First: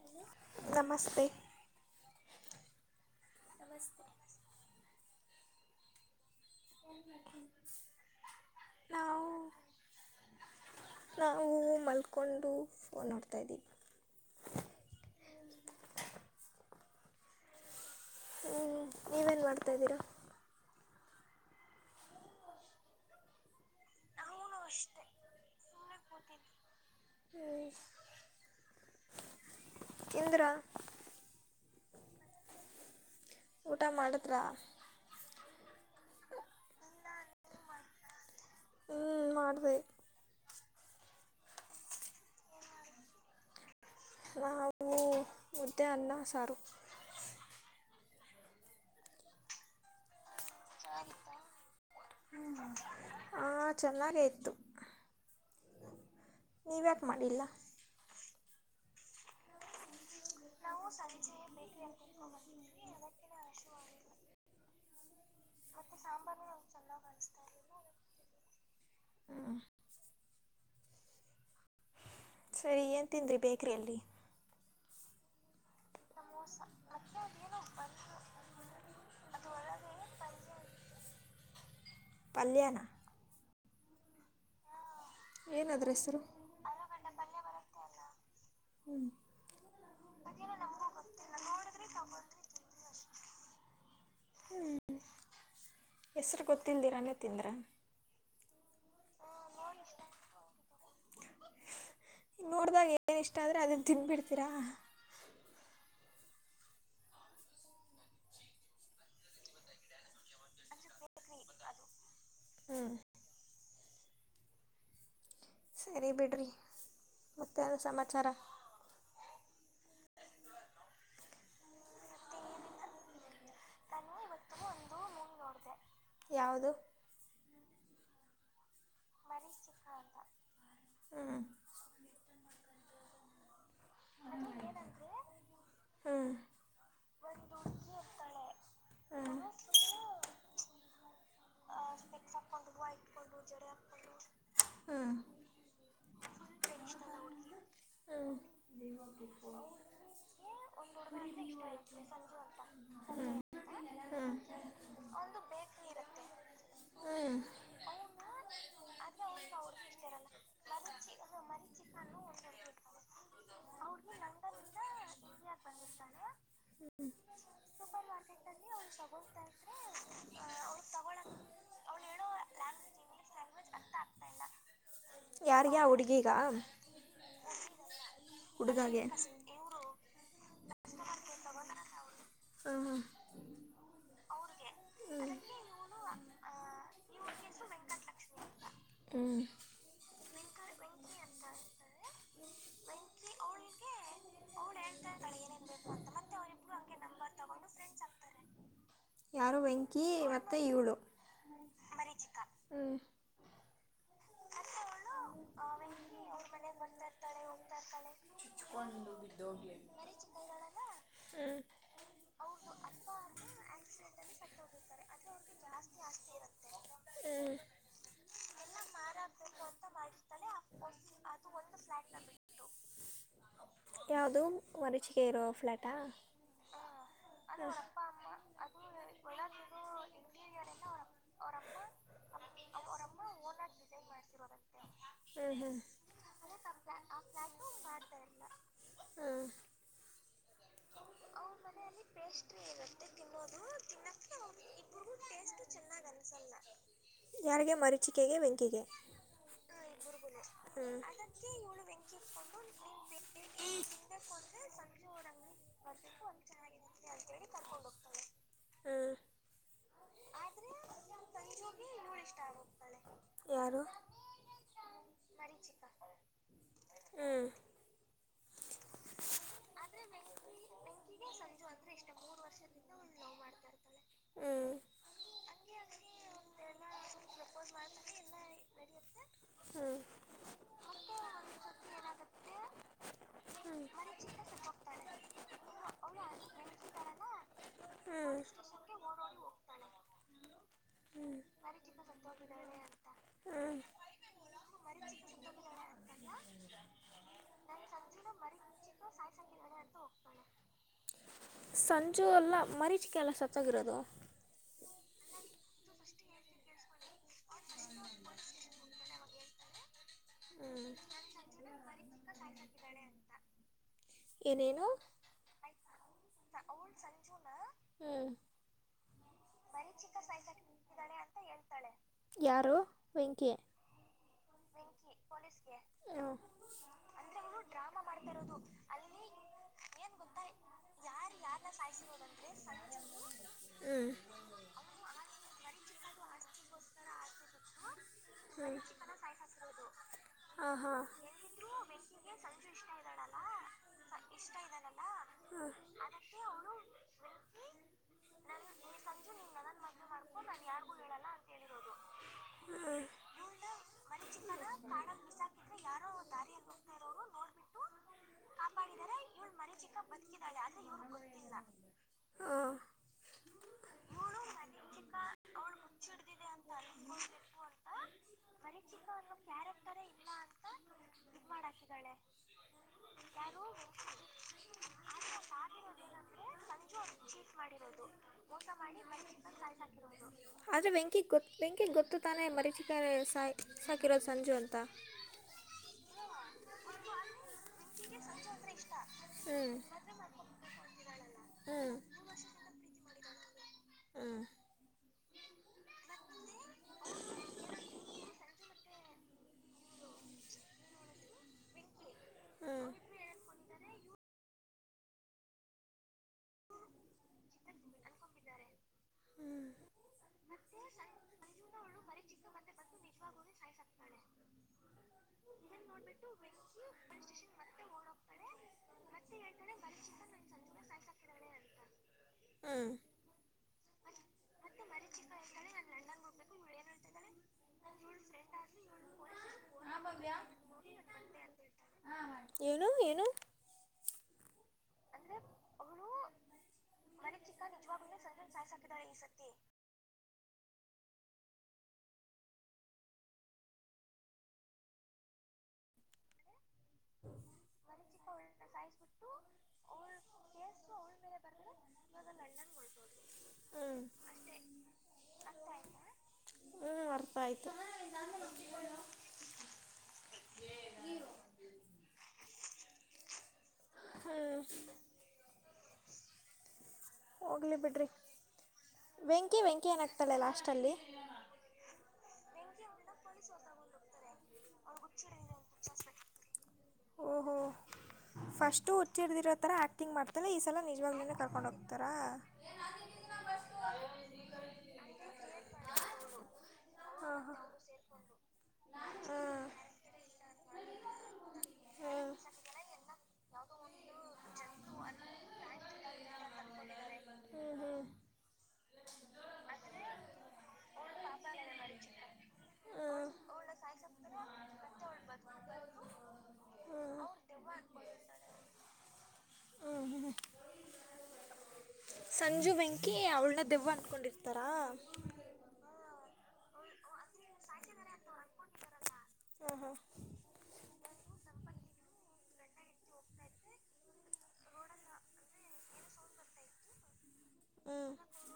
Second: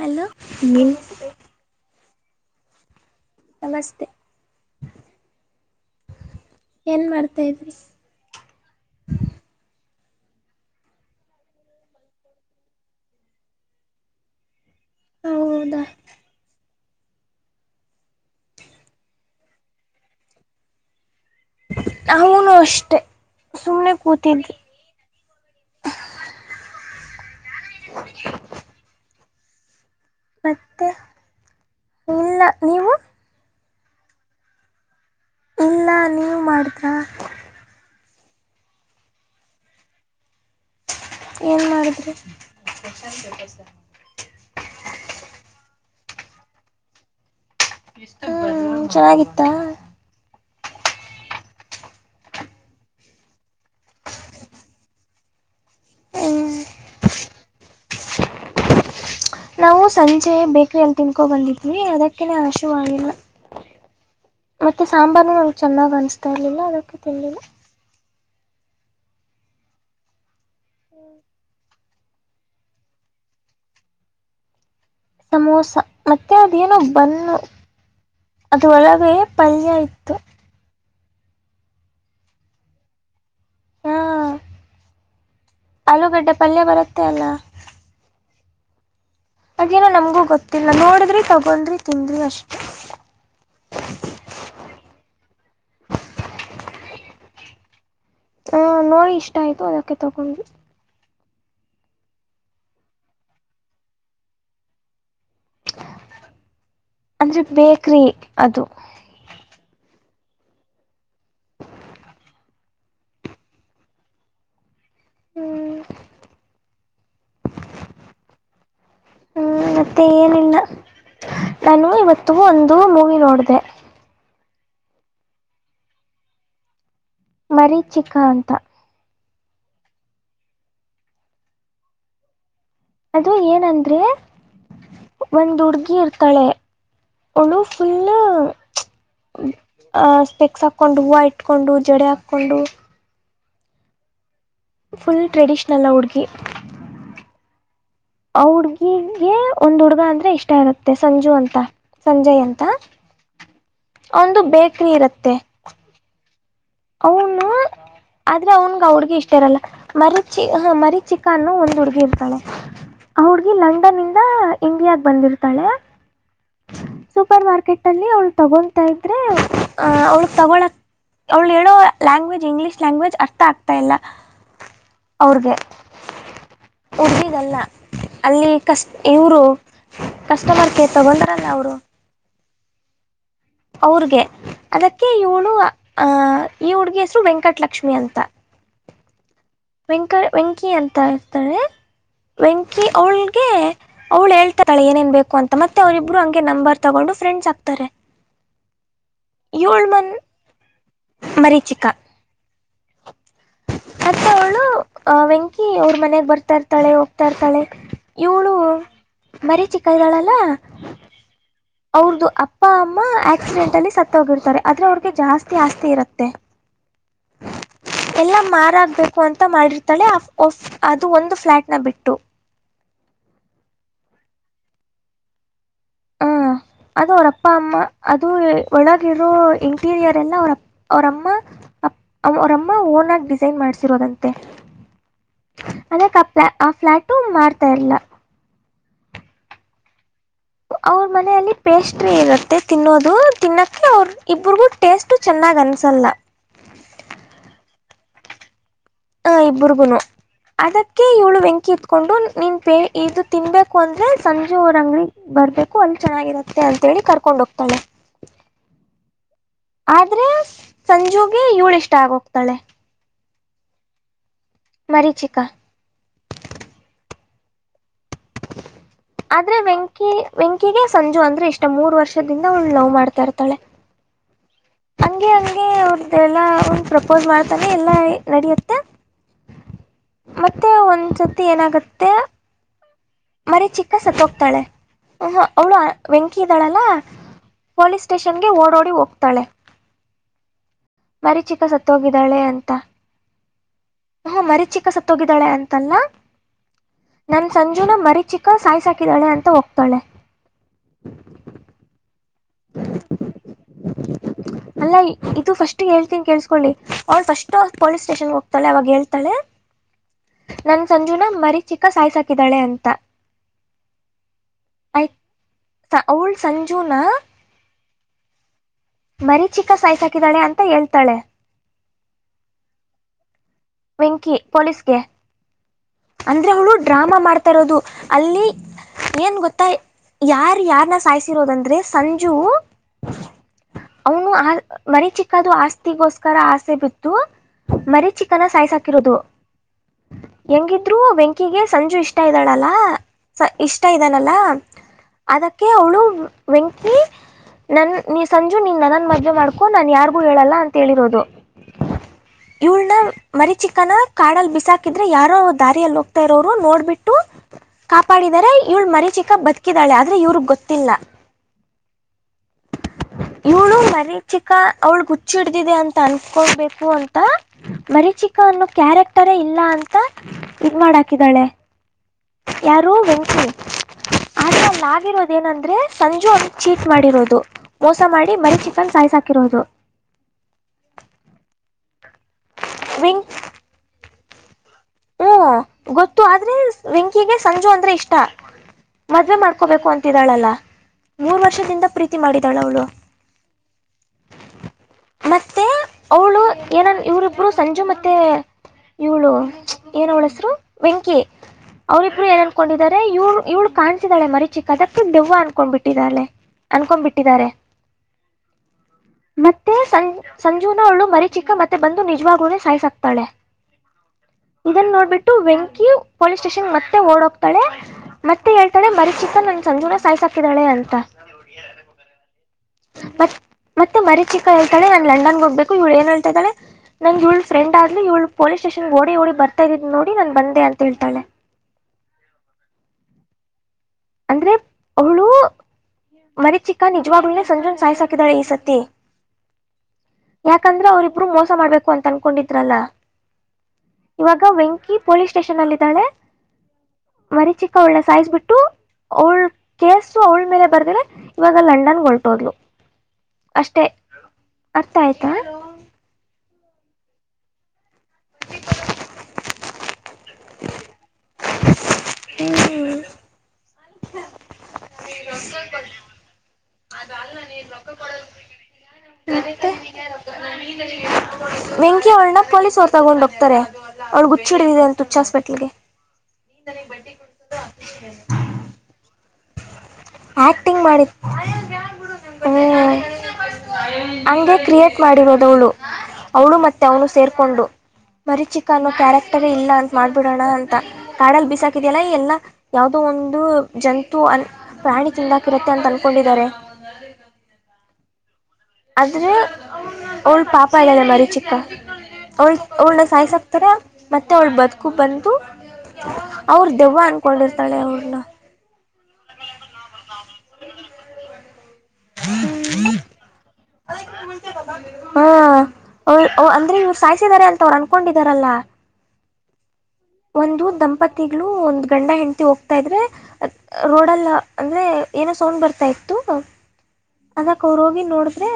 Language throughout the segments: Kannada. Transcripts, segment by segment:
ಹಲೋ ನಮಸ್ತೆ ನಮಸ್ತೆ [unintelligible] ಏನ್ ಮಾಡ್ತಾ ಇದ್ರಿ ನಾವು ನಾವು ಮಲ್ಕೊಂಡು ಫೋನ್ ನೋಡ್ತಾಯಿದ್ದೀವಿ ಹೌದಾ ಹ್ಮ್ಮ್ ನೀವೇನು ಮಾಡ್ತಾಯಿದ್ದೀರಾ ಅವನು ಅಷ್ಟೆ ಸುಮ್ನೆ ಕೂತಿದ್ಿ ಹ [unintelligible] ಮತ್ತೆ ಇಲ್ಲ ನೀವು ಊಟ ಮಾಡುದ್ರಾ ಇಲ್ಲ ನೀವು ಮಾಡಿದ್ರಾ ಹ ಮಾಡಬೇಕ ಏನ್ ಮಾಡಿದ್ರಿ ನಾವು ಮುದ್ದೆ ಅನ್ನ ಸಾರು ಹ್ಮ್ ಚೆನ್ನಾಗಿತ್ತಾ ಹ ಹ ಚೆನ್ನಾಗ ಇತ್ತು ಹ್ಮ್, ನೀವ ಯಾಕೆ ಮಾಡಿಲ್ಲ ನಾವು ಸಂಜೆ ಬೇಕ್ರಿಯ ಅಲ್ಲಿ ತಿನ್ಕೋ ಬಂದಿದ್ವಿ ಅದಕ್ಕನೆ ಅಶಿವು ಆಗಿಲ್ಲ ಮತ್ತುತ್ತೆ ಸಾಂಬಾರನು ನಮಗೆ ಚೆನ್ನಾಗಿ ಅನಿಸ್ತಾ ಇರಲಿಲ್ಲ ಅದಕ್ಕೆ ತಿಳಿಲ್ಲ ಹ [unintelligible] ಹ್ಮ [unintelligible] [inaudible] ಸರಿ ಏನ್ ತಿಂದ್ರಿ ಬೇಕರಿ ಅಲ್ಲಿ ಸಮೋಸ ಮತ್ತೆ ಅದೇನೋ ಬನ್ನು ಅದು ಒಳಗೆ ಪಲ್ಯ ಇತ್ತು ಪಾಲಿಯಾನ ಹಾ ಏನದ್ರ ಹೆಸರು ಆಲೂಗಡ್ಡೆ ಪಲ್ಯ ಬರುತ್ತೆ ಅಲ್ಲ ಹ್ಞೂ ಹಾದೇನೋ ನಮ್ಗೂ ಗೊತ್ತಿಲ್ಲ ನೋಡಿದ್ರಿ ತಗೊಂಡ್ರಿ ತಿಂದ್ರಿ ಅಷ್ಟೆ [unintelligible] [inaudible] ಹ ಹೆಸ್ರು ಗೊತ್ತಲ್ದಿರಲ್ಲೇ ತಿಂದ್ರ [inaudible] ಹ ನೋಡಿ ಇಷ್ಟ ಆಯ್ತು ಅದಕ್ಕೆ ತಗೊಡ್ವಿ ನೋಡಿದಾಗ ಏನು ಇಷ್ಟ ಅಂದರೆ ಅದನ್ನು ತಿನ್ಬಿಡ್ತೀರಾ ಅಂದ್ರೆ ಬೇಕ್ರಿ ಅದು ಹ್ಮ್ ಹ್ಮ್, ಸರಿ ಬಿಡ್ರಿ ಮತ್ತೇನು ಸಮಾಚಾರ ಹ್ಮ್ ಮತ್ತೆ ಏನಿಲ್ಲ ನಾನು ಇವತ್ತು ಒಂದು ಮೂವಿ ನೋಡಿದೆ ಇತ್ತು ಒಂದು ನೋಡಿದೆ ಯಾದು [unintelligible] ಪರೀಚಿಕ ಅಂತ [unintelligible] ಹ್ಮ್ ಅದು ಏನಂದ್ರೆ ಒಂದ್ ಹುಡ್ಗಿ ಹ್ಞೂ ಇರ್ತಾಳೆ ಅವಳು ಫುಲ್ ಹ್ಞೂ ಅಹ ಸ್ಪೆಕ್ಸ್ ಹಾಕೊಂಡು ಹೂವು ಇಟ್ಕೊಂಡು ಜಡೆ ಹಾಕೊಂಡು ಹ್ಞೂ ಫುಲ್ ಟ್ರೆಡಿಷನಲ್ ಹುಡ್ಗಿ ಹ್ಞೂ ಹ್ಞೂ ಆ ಹುಡ್ಗಿಗೆ ಒಂದ್ ಹುಡುಗ ಅಂದ್ರೆ ಇಷ್ಟ ಇರುತ್ತೆ ಸಂಜು ಅಂತ ಸಂಜಯ್ ಅಂತ ಒಂದು ಬೇಕರಿ ಇರತ್ತೆ ಹ್ಞೂ ಅವನು ಆದ್ರೆ ಅವನ್ಗ ಆ ಹುಡ್ಗಿ ಇಷ್ಟ ಇರಲ್ಲ ಮರೀಚಿ ಹ ಮರೀಚಿಕನ್ನು ಒಂದ್ ಹುಡ್ಗಿ ಇರ್ತಾಳೆ ಆ ಹಡ್ಗಿ ಲಂಡನ್ ಇಂದ ಇಂಡಿಯಾಗ ಬಂದಿರ್ತಾಳೆ ಸೂಪರ್ ಮಾರ್ಕೆಟ್ ಅಲ್ಲಿ ಅವ್ಳ ತಗೊತಾ ಇದ್ರೆ ಅ ಅವ್ಳಗ್ ತಗೊಳಕ್ ಅವ್ಳು ಹೇಳೋ ಲ್ಯಾಂಗ್ವೇಜ್ ಇಂಗ್ಲಿಷ್ ಲ್ಯಾಂಗ್ವಜ್ ಅರ್ಥ ಆಗ್ತಾ ಇಲ್ಲ ಯಾರಗೆ ಆ ಹುಡುಗಿಗ ಹುಡಗಿಗಳ ಅಲ್ಲಿ ಕಸ್ ಹುಡುಗಾಗೆ ಇವರು ಕಸ್ಟಮರ್ ಕೇರ್ ತಗೊಂಡಾರಲ್ಲ ಅವರು ಹ ಹ ಅವ್ರಗೆ ಅದಕ್ಕೆ ಈ ಹುಳು ಅಹ ಈ ಹುಡ್ಗ ಹೆಸರು ವೆಂಕಟಲಕ್ಷ್ಮಿ ಅಂತ [unintelligible] ಹ್ಮ್ ವೆಂಕ ವೆಂಕಿ ಅಂತ ಇರ್ತಾರೆ ವೆಂಕಿ ಅವಳಗೆ ಅವಳು ಹೇಳ್ತ ಾಳೆ ಏನೇನ್ ಬೇಕು ಅಂತ ಮತ್ತೆ ಅವರಿಬ್ರು ಹಂಗೆ ನಂಬರ್ ತಗೊಂಡು ಫ್ರೆಂಡ್ಸ್ ಆಗ್ತಾರೆ ಯಾರು ಏಳ್ ವೆಂಕಿ ಮನ್ ಮತ್ತೆ ಇವಳು ಮರೀಚಿಕ ಹ್ಮ ಅತ್ತ ಅವಳು ಆ ವೆಂಕಿ ಅವ್ರ ಮನೆಗೆ ಬರ್ತಾರ್ತ ತಾಳೆ ಹೋಗ್ತಾ ಇರ್ತಾಳೆ ಇವಳು ಬರೀ ಚಿಕ್ಕ ಇದ್ದಾಳಲ್ಲ ಹ್ಞೂ ಅವ್ರ್ದು ಅಪ್ಪ ಅಮ್ಮ ಆಕ್ಸಿಡೆಂಟ್ ಅಲ್ಲಿ ಸತ್ತ ಹೋಗಿರ್ತಾರೆ ಆದ್ರೆ ಅವ್ರಿಗೆ ಜಾಸ್ತಿ ಆಸ್ತಿ ಇರತ್ತೆ ಹ್ಞೂ [unintelligible] [inaudible] ಎಲ್ಲ ಮಾರಾಗಬೇಕು ಅಂತ ಮಾಡಿರ್ತಾಳೆ ಅದು ಒಂದು ಫ್ಲಾಟ್ ಟ್ಟೋ ಯಾವವು್ದೋ ಮರೀಚೆಗೆ ಇರ ಫ್ಲಾಟ್ ಹ ಅದು ಅವರಪ್ಪ ಅಮ್ಮ ಅದು ಒಳಗಿರೋ ಇಂಟೀರಿಯರ್ ಎಲ್ಲ ಅವರ ಅವರಮ್ಮ ಅ ಅವ್ರಮ್ಮ ಓನ ಆಗ ಡಿಸೈನ್ ಮಾಡ್ಸಿರೋದಂತೆ ಹ್ಞೂ ಹ್ಞೂ ಅದಕ್ಕೆ ಪ ಆ ಫ್ಲ್ಯಾಟು ಮಾರ್ತಾ ಇಲ್ಲ? [unintelligible] ಹೂ [unintelligible] ಅವರ ಮನೆಯಲ್ಲಿ ಪೇಸ್ಟ್ರಿ ಇರುತ್ತೆ ತಿನ್ನೋದು ತಿನ್ನಕ್ಕೆ ಅವರ ಇಬ್ರಗೂ ಟೇಸ್ಟ್ ಚ [unintelligible] ಚನ್ನಾಗ ಅನ್ಸೋಲ್ಲ? [unintelligible] ಯಾರಿಗೆ ಮರೀಚಿಕೆಗೆ ವೆಂಕಿಗೆ, [unintelligible] ಹ ಇಬ್ರಗೂನು ಅದಕ್ಕೆ ಇವಳ [unintelligible] ವೆಂಕಿ ಇತ್ಕೊಂಡು ನೀನ್ ಪೇ ಇದು ತಿನ್ಬೇಕು ಹ್ಞೂ ಅಂದ್ರೆ ಸಂಜು ಅವರ ಅಂಗಡಿಗ ಬರ್ಬೇಕು ಅಲ್ಲಿ ಚೆನ್ನ [unintelligible] ಗಿರುತ್ತೆ ಅಂತ ಹೇಳಿ ಕರ್ಕೊಂಡ ಹೋಗ್ತಾಳೆ. [unintelligible] ಹ್ಮ್ ಆದ್ರೆ ಸಂಜುಗೆ ಇವಳ ಇಷ್ಟ ಆಗೋಗ್ತಾಳೆ. [unintelligible] ಯಾರು? [unintelligible] ಮರೀಚಿಕಾ. [unintelligible] ಹೂ [unintelligible] ಆದರೇ ವೆಂಕಿ ವೆಂಕಿಗೆ ಸಂಜು ಅಂದ್ರೆ ಇಷ್ಟ ಮೂರು ವರ್ಷದಿಂದ ಅವಳು ಲವ್ ಮಾಡ್ತಾ ಇರ್ತಾಳೆ. [unintelligible] ಹ್ಮ್ ಹ್ಮ್ ಹಂಗೆ ಹಂಗೆ ಅವ್ರ್ದೆಲ್ಲ ಅವ್ನ್ ಪ್ರಪೋಸ್ ಮಾಡ್ತಾನೆ ಎಲ್ಲ ನಡೆಯುತ್ತೆ ಹ್ಮ್ ಮತ್ತೆ ಒಂದ್ಸತಿ ಏನಾಗುತ್ತೆ ಮರಿ ಹ್ಮ್ ಚಿಕ್ಕ ಸತ್ ಹೋಗ್ತಾಳೆ ಹ ಹ ಅವಳು Venki ಇದ್ದಾಳಲ್ಲ? [unintelligible] Police hmm station hmm ಗೆ ಓಡೋಡಿ ಹೋಗ್ತಾಳೆ. ಮರೀ ಚಿಕ್ಕ ಸತ್ತೋಗಿದಾಳೆ ಅಂತ. [unintelligible] ಹೂ ಮರೀ ಚಿಕ್ಕ ಸತ್ತೋಗಿದಾಳೆ ಅಂತಲ್ಲ ನನ್ ಸಂಜೆ [unintelligible] ಚಿಕ್ಕ ಸಾಯ್ಸಾ ಹಾಕಿದಾಳೆ ಅಂತ ಹೋಗ್ತಾಳೆ. [unintelligible] ಮರಿಚಿಕಲ್ಲ ಸತ್ತಹೋಗಿರೋದು. ಅಲ್ಲ ಇದು ಫಸ್ಟ್ [unintelligible] ಹೇಳ್ತೀನಿ ಕೇಳಿಸಿಕೊಳ್ಳಿ ಅವಳ ಫಸ್ಟ್ ಪೊಲೀಸ್ ಸ್ಟೇಷನಗೆ ಹೋಗ್ತಾಳೆ ಅವಾಗ ಹೇಳ್ತಳೆ. [unintelligible] ನನ್ ಹ್ಮ್ ಸಂಜುನಾ ಮರೀ ಚಿಕ್ಕ ಸಾಯ್ಸಾಕಿದಾಳೆ ಅಂತ. ಏನೇನು [unintelligible] ಆಯ್ ತಾ ಅವಳ ಸಂಜುನಾ [unintelligible] ಹೂ [unintelligible] ಮರೀ ಚಿಕ್ಕ ಸಾಯಿಸ ಹಾಕಿದ್ದಾಳೆ ಅಂತ ಹೇಳ್ತಾಳೆ. [unintelligible] ಯಾರು ವೆಂಕಿ [unintelligible] ವೆಂಕಿ ಪೊಲೀಸ್ ಗೆ ಹ್ಮ್ ಅಂದ್ರೆ ಅವಳು ಡ್ರಾಮಾ ಮಾಡ್ತಾ ಇರೋದು ಅಲ್ಲಿ? [unintelligible] ಏನ್ ಗೊತ್ತಾ ಯಾರ್ ಯಾರನ್ನ ಸಾಯ್ಸಿರೋದಂದ್ರೆ ಸಂಜು [unintelligible] ಹ್ಮ್ ಅವನು ಆ ಮರಿಚಿಕ್ಕ ದು ಆಸ್ತಿ ಗೋಸ್ಕರ ಆಸೆ ಬಿ [unintelligible] ದೂ ಮರಿಚಿಕ್ಕ ಸಾಯ್ಸ ಹ್ಮ್ ಹಾಕಿರೋದು. [unintelligible] ಹಾಂ ಹೆಂಗಿದ್ರು ಹಾಂ ವೆಂಕಿಗೆ ಸಂಜು ಇಷ್ಟ ಇದ್ದಾಳಲ್ಲ. [unintelligible] ಸ ಇಷ್ಟ ಇದ್ದಾನಲ್ಲ? [unintelligible] ಅದಕ್ಕೆ ಹಾಂ ಅವಳು ವೆಂಕಿ ನನ್ನ ನೀ [unintelligible] ಸಂಜು ನಿನ ನನ್ನನ ಮದುವೆ ಮಾಡ್ಕೊ ನಾನ್ ಯಾರಿಗೂ ಹೇಳಲ್ಲ ಅಂತ ಹೇಳಿರೋದು. [unintelligible] ಇಳ್ನ ಮರಿ ಚಿಕ್ಕನ ಕಾಡಲ್ಲಿ ಬಿಸಾಕಿದ್ರೆ ಯಾರೋ ದಾರಿಯಲ್ಲಿ ಹೋಗ್ತಾ ಇರೋರು ನೋಡ್ಬಿಟ್ಟು [unintelligible] ಕಾಪಾಡಿದರೆ ಇವಳು ಮರಿಚಿಕ್ಕ ಬದುಕಿದ್ದಾಳೆ ಆದ್ರೆ ಇವ್ರಗ ಗೊತ್ತಿಲ್ಲ? ಹಾಂ ಇವಳು ಮರಿಚಿಕ್ಕ ಅವಳಿಗೆ ಹುಚ್ ಹಿಡಿದಿದೆ ಅಂತ [unintelligible] ತ ಅನ್ಕೊಂಡ ಬೇಕು ಅಂತ ಮರಿಚಿಕ್ಕ ಅನ್ನೋ ಕ್ಯಾರೆಕ್ಟರೇ ಇಲ್ಲ ಅಂತ [unintelligible] ಇದ ಮಾಡಾಹಾಕಿದಾಳೆ ಯಾರು ವೆಂಕಿ. [unintelligible] ಆದರೇ ಅಲ್ಲಿ ಆಗಿರೋದ ಏನಂದ್ರೆ ಸಂಜು ಅವನೀಗ ಚೀಟ್ ಮಾಡಿರೋದು ಮೋಸ ಮಾಡಿ ಮರಿಚಿಕ್ಕ ನಾ ಸಾಯ್ಸ [unintelligible] ಹಾಕಿರೋದು. [unintelligible] ಆದರೇ ವೆಂಕಿ ವೆಂಕಿಗ ಗೊತ್ತು ತಾನೇ ಮರಿಚಿಕ್ಕ ಸಾಕಿರೋದು ಸಂಜು ನ [unintelligible] ಹೂ ಗೊತ್ತು ಆದ್ರೆ ವೆಂಕಿಗೆ ಸಂಜು ಅಂದ್ರೆ ಇಷ್ಟ. [unintelligible] ಮದ್ವೆ ಹ್ಞೂ ಮಾಡ್ಕೋಬೇಕು ಅಂತಿದ್ದಾಳಲ್ಲ ಮೂರ್ ಹ್ಞೂ ವರ್ಷದಿಂದ ಪ್ರೀತಿ ಮಾಡಿದಾಳ ಅವಳು? [unintelligible] ಹೂ [unintelligible] ಮತ್ತೆ ಅವಳು ಏನನ್ ಇವರ ಇಬ್ಬರು ಸಂಜು ಮತ್ತೆ ಇವಳು [unintelligible] ಏನ ಅವಳ ಹೆಸರು ವೆಂಕಿ ಅವ್ರಿಬ್ರು ಏನ್ ಹ್ಞೂ ಅನ್ಕೊಂಡಿದಿದ್ದಾರೆ ಇವಳ ಇವಳ ಕಾಣ್ಸಿದಾಳೆ ಮರಿಚಿಕ್ಕ. [unintelligible] ಕದಕ್ಕ ದೆವ್ವ ಅನ್ಕೊಂಡ್ಬಿಟ್ಟಳೆ ಅನ್ಕೊಂಡ್ ಬಿಟ್ಟಿದ್ದಾರೆ. ಹ್ಞೂ ಮತ್ತೆ ಸಂಜ ಸಂಜುನ ಅವಳು ಮರಿ ಚಿಕ್ಕ ಮತ್ತೆ ಬಂದು ನಿಜವಾಗೂ ಸಾಯ್ಸಾಕ್ತಳೆ. [unintelligible] [unintelligible] ಇದನ್ನು ನೋಡ್ಬಿಟ್ಟು ವೆಂಕಿ ಪೊಲೀಸ್ ಸ್ಟೇಷನ್ ಮತ್ತೆ ಓಡ ಹೋಗತಾಳೆ ಮತ್ತೆ ಹೇಳ್ತಾಳೆ ಮರೀ ಚಿಕ್ಕನ್ ಒಂದಸ ಸಾಯಸಕಿದಾಳೆ ಅಂತ ಹ್ಞೂ ಮತ್ತೆ ಮರಿ ಚಿಕ್ಕ ಹೇಳ್ತಾಳೆ ನಾನ್ ಲಂಡನ್ ಹೋಗ್ಬೇಕು ಇವಳ ಏನೂ ಹೇಳ್ತಿದಾಳೆ ನಂಗ್ ಇವಳ ಫ್ರೆಂಡ್ ಆಗಲ್ಲಿ ಇವಳ್ ಪೊಲೀಸ್ ಸ್ಟೇಷನ್ ಓಡಿ ಓಡಿ ಬರ್ತಾ ಇದಿದ ನೋಡಿ ನನ್ ಬಂದ ಅಂತ ಹೇಳ್ತಾಳೆ [inaudible] ಏನು ಏನು ಅಂದ್ರೆ ಅವಳು ಮರಿಚಿಕ್ಕ ನಿಜವಾಗಲುನೆ ಸಂಜುನ್ ಸಾಯ್ಸಾಕಿದಾಳೆ ಈ ಸತಿ ಯಾಕಂದ್ರೆ ಅವರು ಇಬ್ರು ಮೋಸ ಮಾಡ್ಬೇಕು ಅಂತ ಅನ್ಕೊಂಡಿದ್ರಲ್ಲ ಇವಾಗ ವೆಂಕಿ ಪೊಲೀಸ್ ಸ್ಟೇಷನ್ ಅಲ್ಲಿದ್ದಾಳೆ ಮರಿ ಚಿಕ್ಕ ಅವಳನ ಸಾಯಸ ಬಿಟ್ಟು ಅವಳ ಕೇಸ್ ಅವಳ ಮೇಲೆ ಬರ್ದ್ರೆ ಇವಾಗ ಲಂಡನ್ ಹೊರಟೋದ್ಲು ಅಷ್ಟೆ ಹ್ಞೂ ಅರ್ಥ ಆಯ್ತಾ ಹ್ಮ್ ಅರ್ಥ ಆಯ್ತು [inaudible] ಹ್ಮ್ಮ ಹ ಹೋಗ್ಲಿ ಬಿಡ್ರಿ ವೆಂಕಿ ಮತ್ತೆ ವೆಂಕಿ ಏನಾಗ್ತಾಳೆಲ್ಲಾ ವೆಂಕಿ ಅವಳ್ನ ಪೊಲೀಸ್ ಅವರ್ ತಗೊಂಡ್ ಹೋಗ್ತಾರೆ ಅವಳಗ ಹುಚ್ಚ ಹಡದಿದೆಂತ ಹುಚ್ಚ ಹಾಸ್ಪಿಟ್ಲ್ಗೆ ಓಹೋ ಫಸ್ಟು ಹುಚ್ಚಡದಿರೋ ತರ ಆಕ್ ಟಿಂಗ್ ಮಾಡ್ತಲ್ಲ ಈಸಲ ಆಕ್ಟಿಂಗ್ ಮಾಡಿದ ನಿಜವಾಗಲುನೂ ಕರ್ಕೊಂಡ ಹೋಗ್ತಾರ ಹ್ಮ್ ಹಂಗೆ ಕ್ರಿಯೇಟ್ ಮಾಡಿರೋದವಳು ಅವಳು ಮತ್ತೆ ಅವನು ಹಾಂ ಸೇರ್ಕೊಂಡು ಮರಿ ಚಿಕ್ಕ ಅನ್ನೋ ಕ್ಯಾರೆಕ್ಟರೇ ಹಾಂ ಇಲ್ಲ ಅಂತ ಮಾಡ್ಬಿಡೋಣ ಅಂತ ಕಾಡಲ್ ಬಿಸಾಕಿದ ಇದೆಲ್ಲ ಹ್ಞೂ ಎಲ್ಲ ಯಾವದೋ ಒಂದು ಜಂತು ಅ ಪ್ರಾಣಿ ತಿಂದಾಕಿರುತ್ತೆ ಅಂತ ಅನ್ಕೊಂಡಿದ್ದಾರೆ ಹ್ಞೂ ಹ್ಮ್ ಆದ್ರೆ ಅವಳ ಪಾಪ ಇದಾಳೆ ಮರಿ ಚಿಕ್ಕ ಅವಳ್ ಅವಳನ ಹ್ಮ್ ಸಾಯ್ಸಾಕ್ತಾರ ಮತ್ತೆ ಅವ್ಳ ಬದುಕು ಬಂದು ಅವ್ರ ದೆವ್ವ ಅನ್ಕೊಂಡಿರ್ತಾಳೆ ಅವ್ರನ್ನ ಮ ಹ್ಮ್ ಹ್ಮ್ ಹ್ಮ್ ನಾ [unintelligible] ಸಂಜು ವೆಂಕಿ ಅವ ಹಾ ಅಂದ್ರೆ ಇವ್ರು ಸಾಯ್ಸಿದ್ದಾರೆ ಅಂತ ಅವ್ರು ಅನ್ಕೊಂಡ ತ್ತರಲ್ಲಾ ಹಾಂ ಹಾಂ ಒಂದು ದಂಪತಿಗಳು ಒಂದ್ ಗಂಡ ಹೆಂಡತಿ ಹೋಗ್ತಾ ಇದ್ರೆ ರೋಡ್ಲ್ ಅಂದ್ರೆ ಏನೋ ಸೌಂಡ್ ಬರ್ತಾ ಇತ್ತು ಅದಕ್ಕೆ ಅವ್ರು ಹ್ಞೂ ಹೋಗಿ ನೋಡಿದ್ರೆ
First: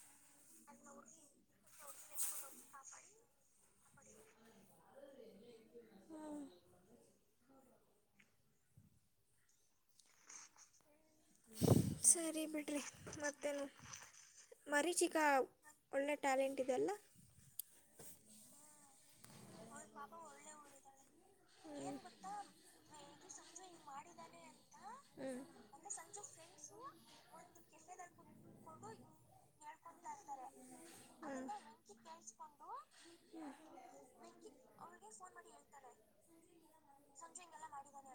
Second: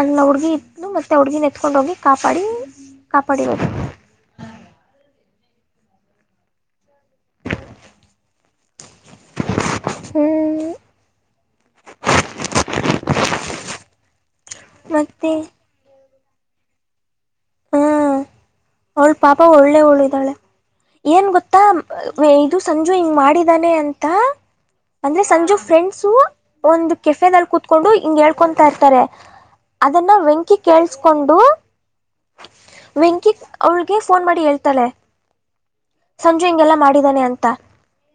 ಅನ್ನ ಹುಡ್ಗಿ ಇದ್ಲು ಮತ್ತೆ ಹುಡ್ಗಿ ನೆತ್ಕೊಂಡ ಹೋಗಿ ಕಾಪಾಡಿ ಕಾಪಾಡಿವದು ಹ್ಮ ಹ್ಮ [inaudible] ಹ್ಮ್ ಸರಿ ಬಿಡ್ರಿ ಮತ್ತೇನು ಮರಚಿಕ್ಕ ಮತ್ತೆ ಒಳ್ಳೆ ಟ್ಯಾಲೆಂಟ್ ಇದೆಲ್ಲ ಹಾ ಅವಳ ಪಾಪ ಒಳ್ಳೆವಳ ಇದ್ದಾಳೆ ಏನ್ ಗೊತ್ತಾ ಇದು ಸಂಜು ಹಿಂಗ ಮಾಡಿದಾನೆ ಅಂತ ಅಂದ್ರೆ ಹ್ಞೂ ಸಂಜು ಫ್ರೆಂಡ್ಸು ಒಂದು ಹ್ಞೂ ಕೆಫೆ ನಲ್ಲಿ ಕೊತ್ಕೊಂಡು ಹಿಂಗ್ ಹೇಳ್ಕೊಂತಾ ಇರ್ತಾರೆ ಅದನ್ನ ವೆಂಕಿ ಹ್ಞೂ ಕೇಳಸ್ಕೊಂಡು ಹ್ಞೂ ಹ್ಞೂ ವೆಂಕಿ ಅವಳಿಗೆ ಫೋನ್ ಮಾಡಿ ಹೇಳ್ತಾಳೆ ಸಂಜು ಹಿಂಗೆಲ್ಲಾ ಮಾಡಿದಾನೆ ಅಂತ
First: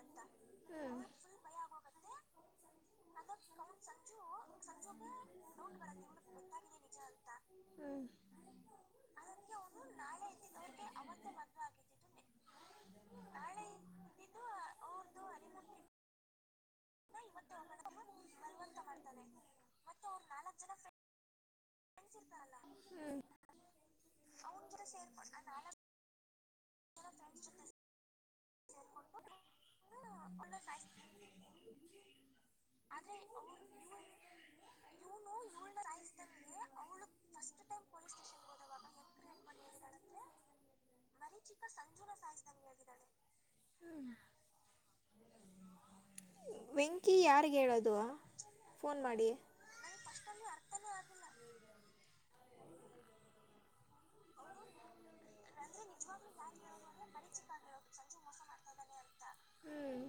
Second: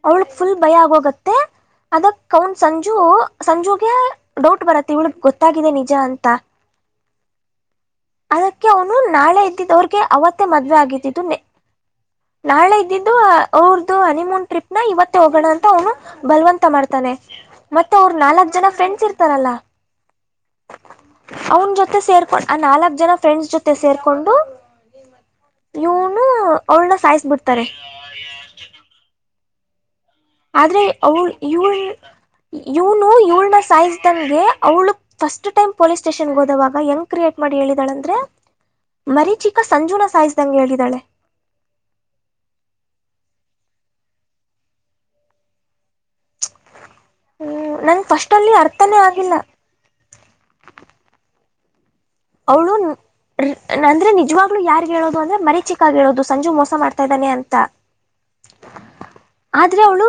ಅವಳಗ್ ಫುಲ್ ಭಯ ಆಗೋಗತ್ತೆ ಅದಕ್ ಅವನ್ ಸಂಜು ಸಂಜುಗೆ ಡೌಟ್ ಬರುತ್ತೆ ಇವಳಗ್ ಗೊತ್ತಾಗಿದೆ ನಿಜ ಅಂತ ಅದಕ್ಕೆ ಅವನ ನಾಳೆ ಇದ್ದಿದ್ದವಿಗೆ ಅವತ್ತೆ ಮದ್ವೇ ಆಗಿದ್ದು ನಾಳೆ ಇದು ಅವ್ರ್ದ ಹನಿಮೂನ್ ಟ್ರಿಪ್ ನ ಇವತ್ತ ಹೋಗೋಣ ಅಂತ ಅವನು ಬಲವಂತ ಮಾಡ್ತಾನೆ ಮತ್ತೆ ಅವ್ರ ನಾಲ್ಕ್ ಜನ ಫ್ರೆಂಡ್ಸ್ ಇರ್ತಾರಲ್ಲ ಅವನ್ ಜೊತೆ ಸೇರ್ಕೊಂಡ್ ಆ ನಾಲ್ಕ್ ಜನ ಫ್ರೆಂಡ್ಸ್ ಜೊತೆ ಸೇರ್ಕೊಂಡು ಇವನು ಅವಳನ ಸಾಯಸ್ಬಿಡ್ತಾರೆ ಆದ್ರೆ ಅವವು ಇವರು ಇವ್ನು ಇವಳನ ಸೈಜ್ ದನ್ಗೆ ಅವ್ಳು ಫಸ್ಟ್ ಟೈಮ್ ಪೊಲೀಸ್ ಸ್ಟೇಷನ್ಗೆ ಹೋದವಾಗ ಎಂಗ ಕ್ರಿಯೇಟ್ ಮಾಡಿ ಹೇಳಿದಾಳಂದ್ರೆ ಮರೀ ಚಿಕ್ಕ ಸಂಜುನ ಸಾಯಿಸ್ದಂಗೆ ಹೇಳಿದಾಳೆ [inaudible] ವಿಂಗ [unintelligible] ಹ್ಮ ನಂ ಫಸ್ಟ್ಲ್ಲಿ ಅರ್ಥನೇ ಮಾಡಿ ಆಗಿಲ್ಲ ಅವ್ಳು ಅಂದ್ರೆ ನಿಜವಾಗ್ಲು ಯಾರ್ ಹೇಳೋ ಅಂದ್ರೆ ಮರಿ ಚಿಕ್ಕಾಗಿಡೋದು ಸಂಜು ಮೋಸ ಮಾಡ್ತಾ ಇದ್ದಾನೆ ಅಂತ ಹ್ಞೂ ಆದ್ರೆ ಅವಳು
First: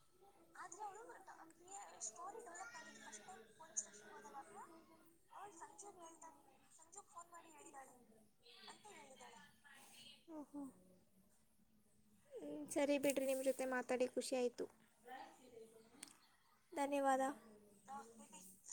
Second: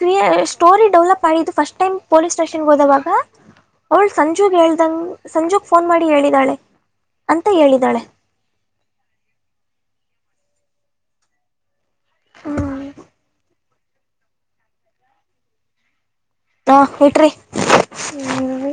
ಕ್ರ ಸ್ಟೋರಿ ಡೆವಲಪ್ ಆಿದ್ದು ಫಸ್ಟ್ ಟೈಮ್ ಪೊಲೀಸ್ ಸ್ಟೇಷನ್ಗೆ ಹೋದವಾಗ ಅವಳ ಸಂಜುಗ್ ಹೇಳ್ದಂಗ ಸಂಜುಗ್ ಫೋನ್ ಮಾಡಿ ಹೇಳಿ ಅಂತ ಹೇಳಿದಾಳೆ ಹೋ ಹ್ಮ್ ಹ್ಮ್ ಸರಿ ಬಿಡ್ರಿ ನಿಮ್ ಜೊತೆ ಮಾತ ತಡೆ ಖುಷಿ ಆಯ್ತು [inaudible] ಹಾ ಇಟ್ರಿ ಹ್ಮ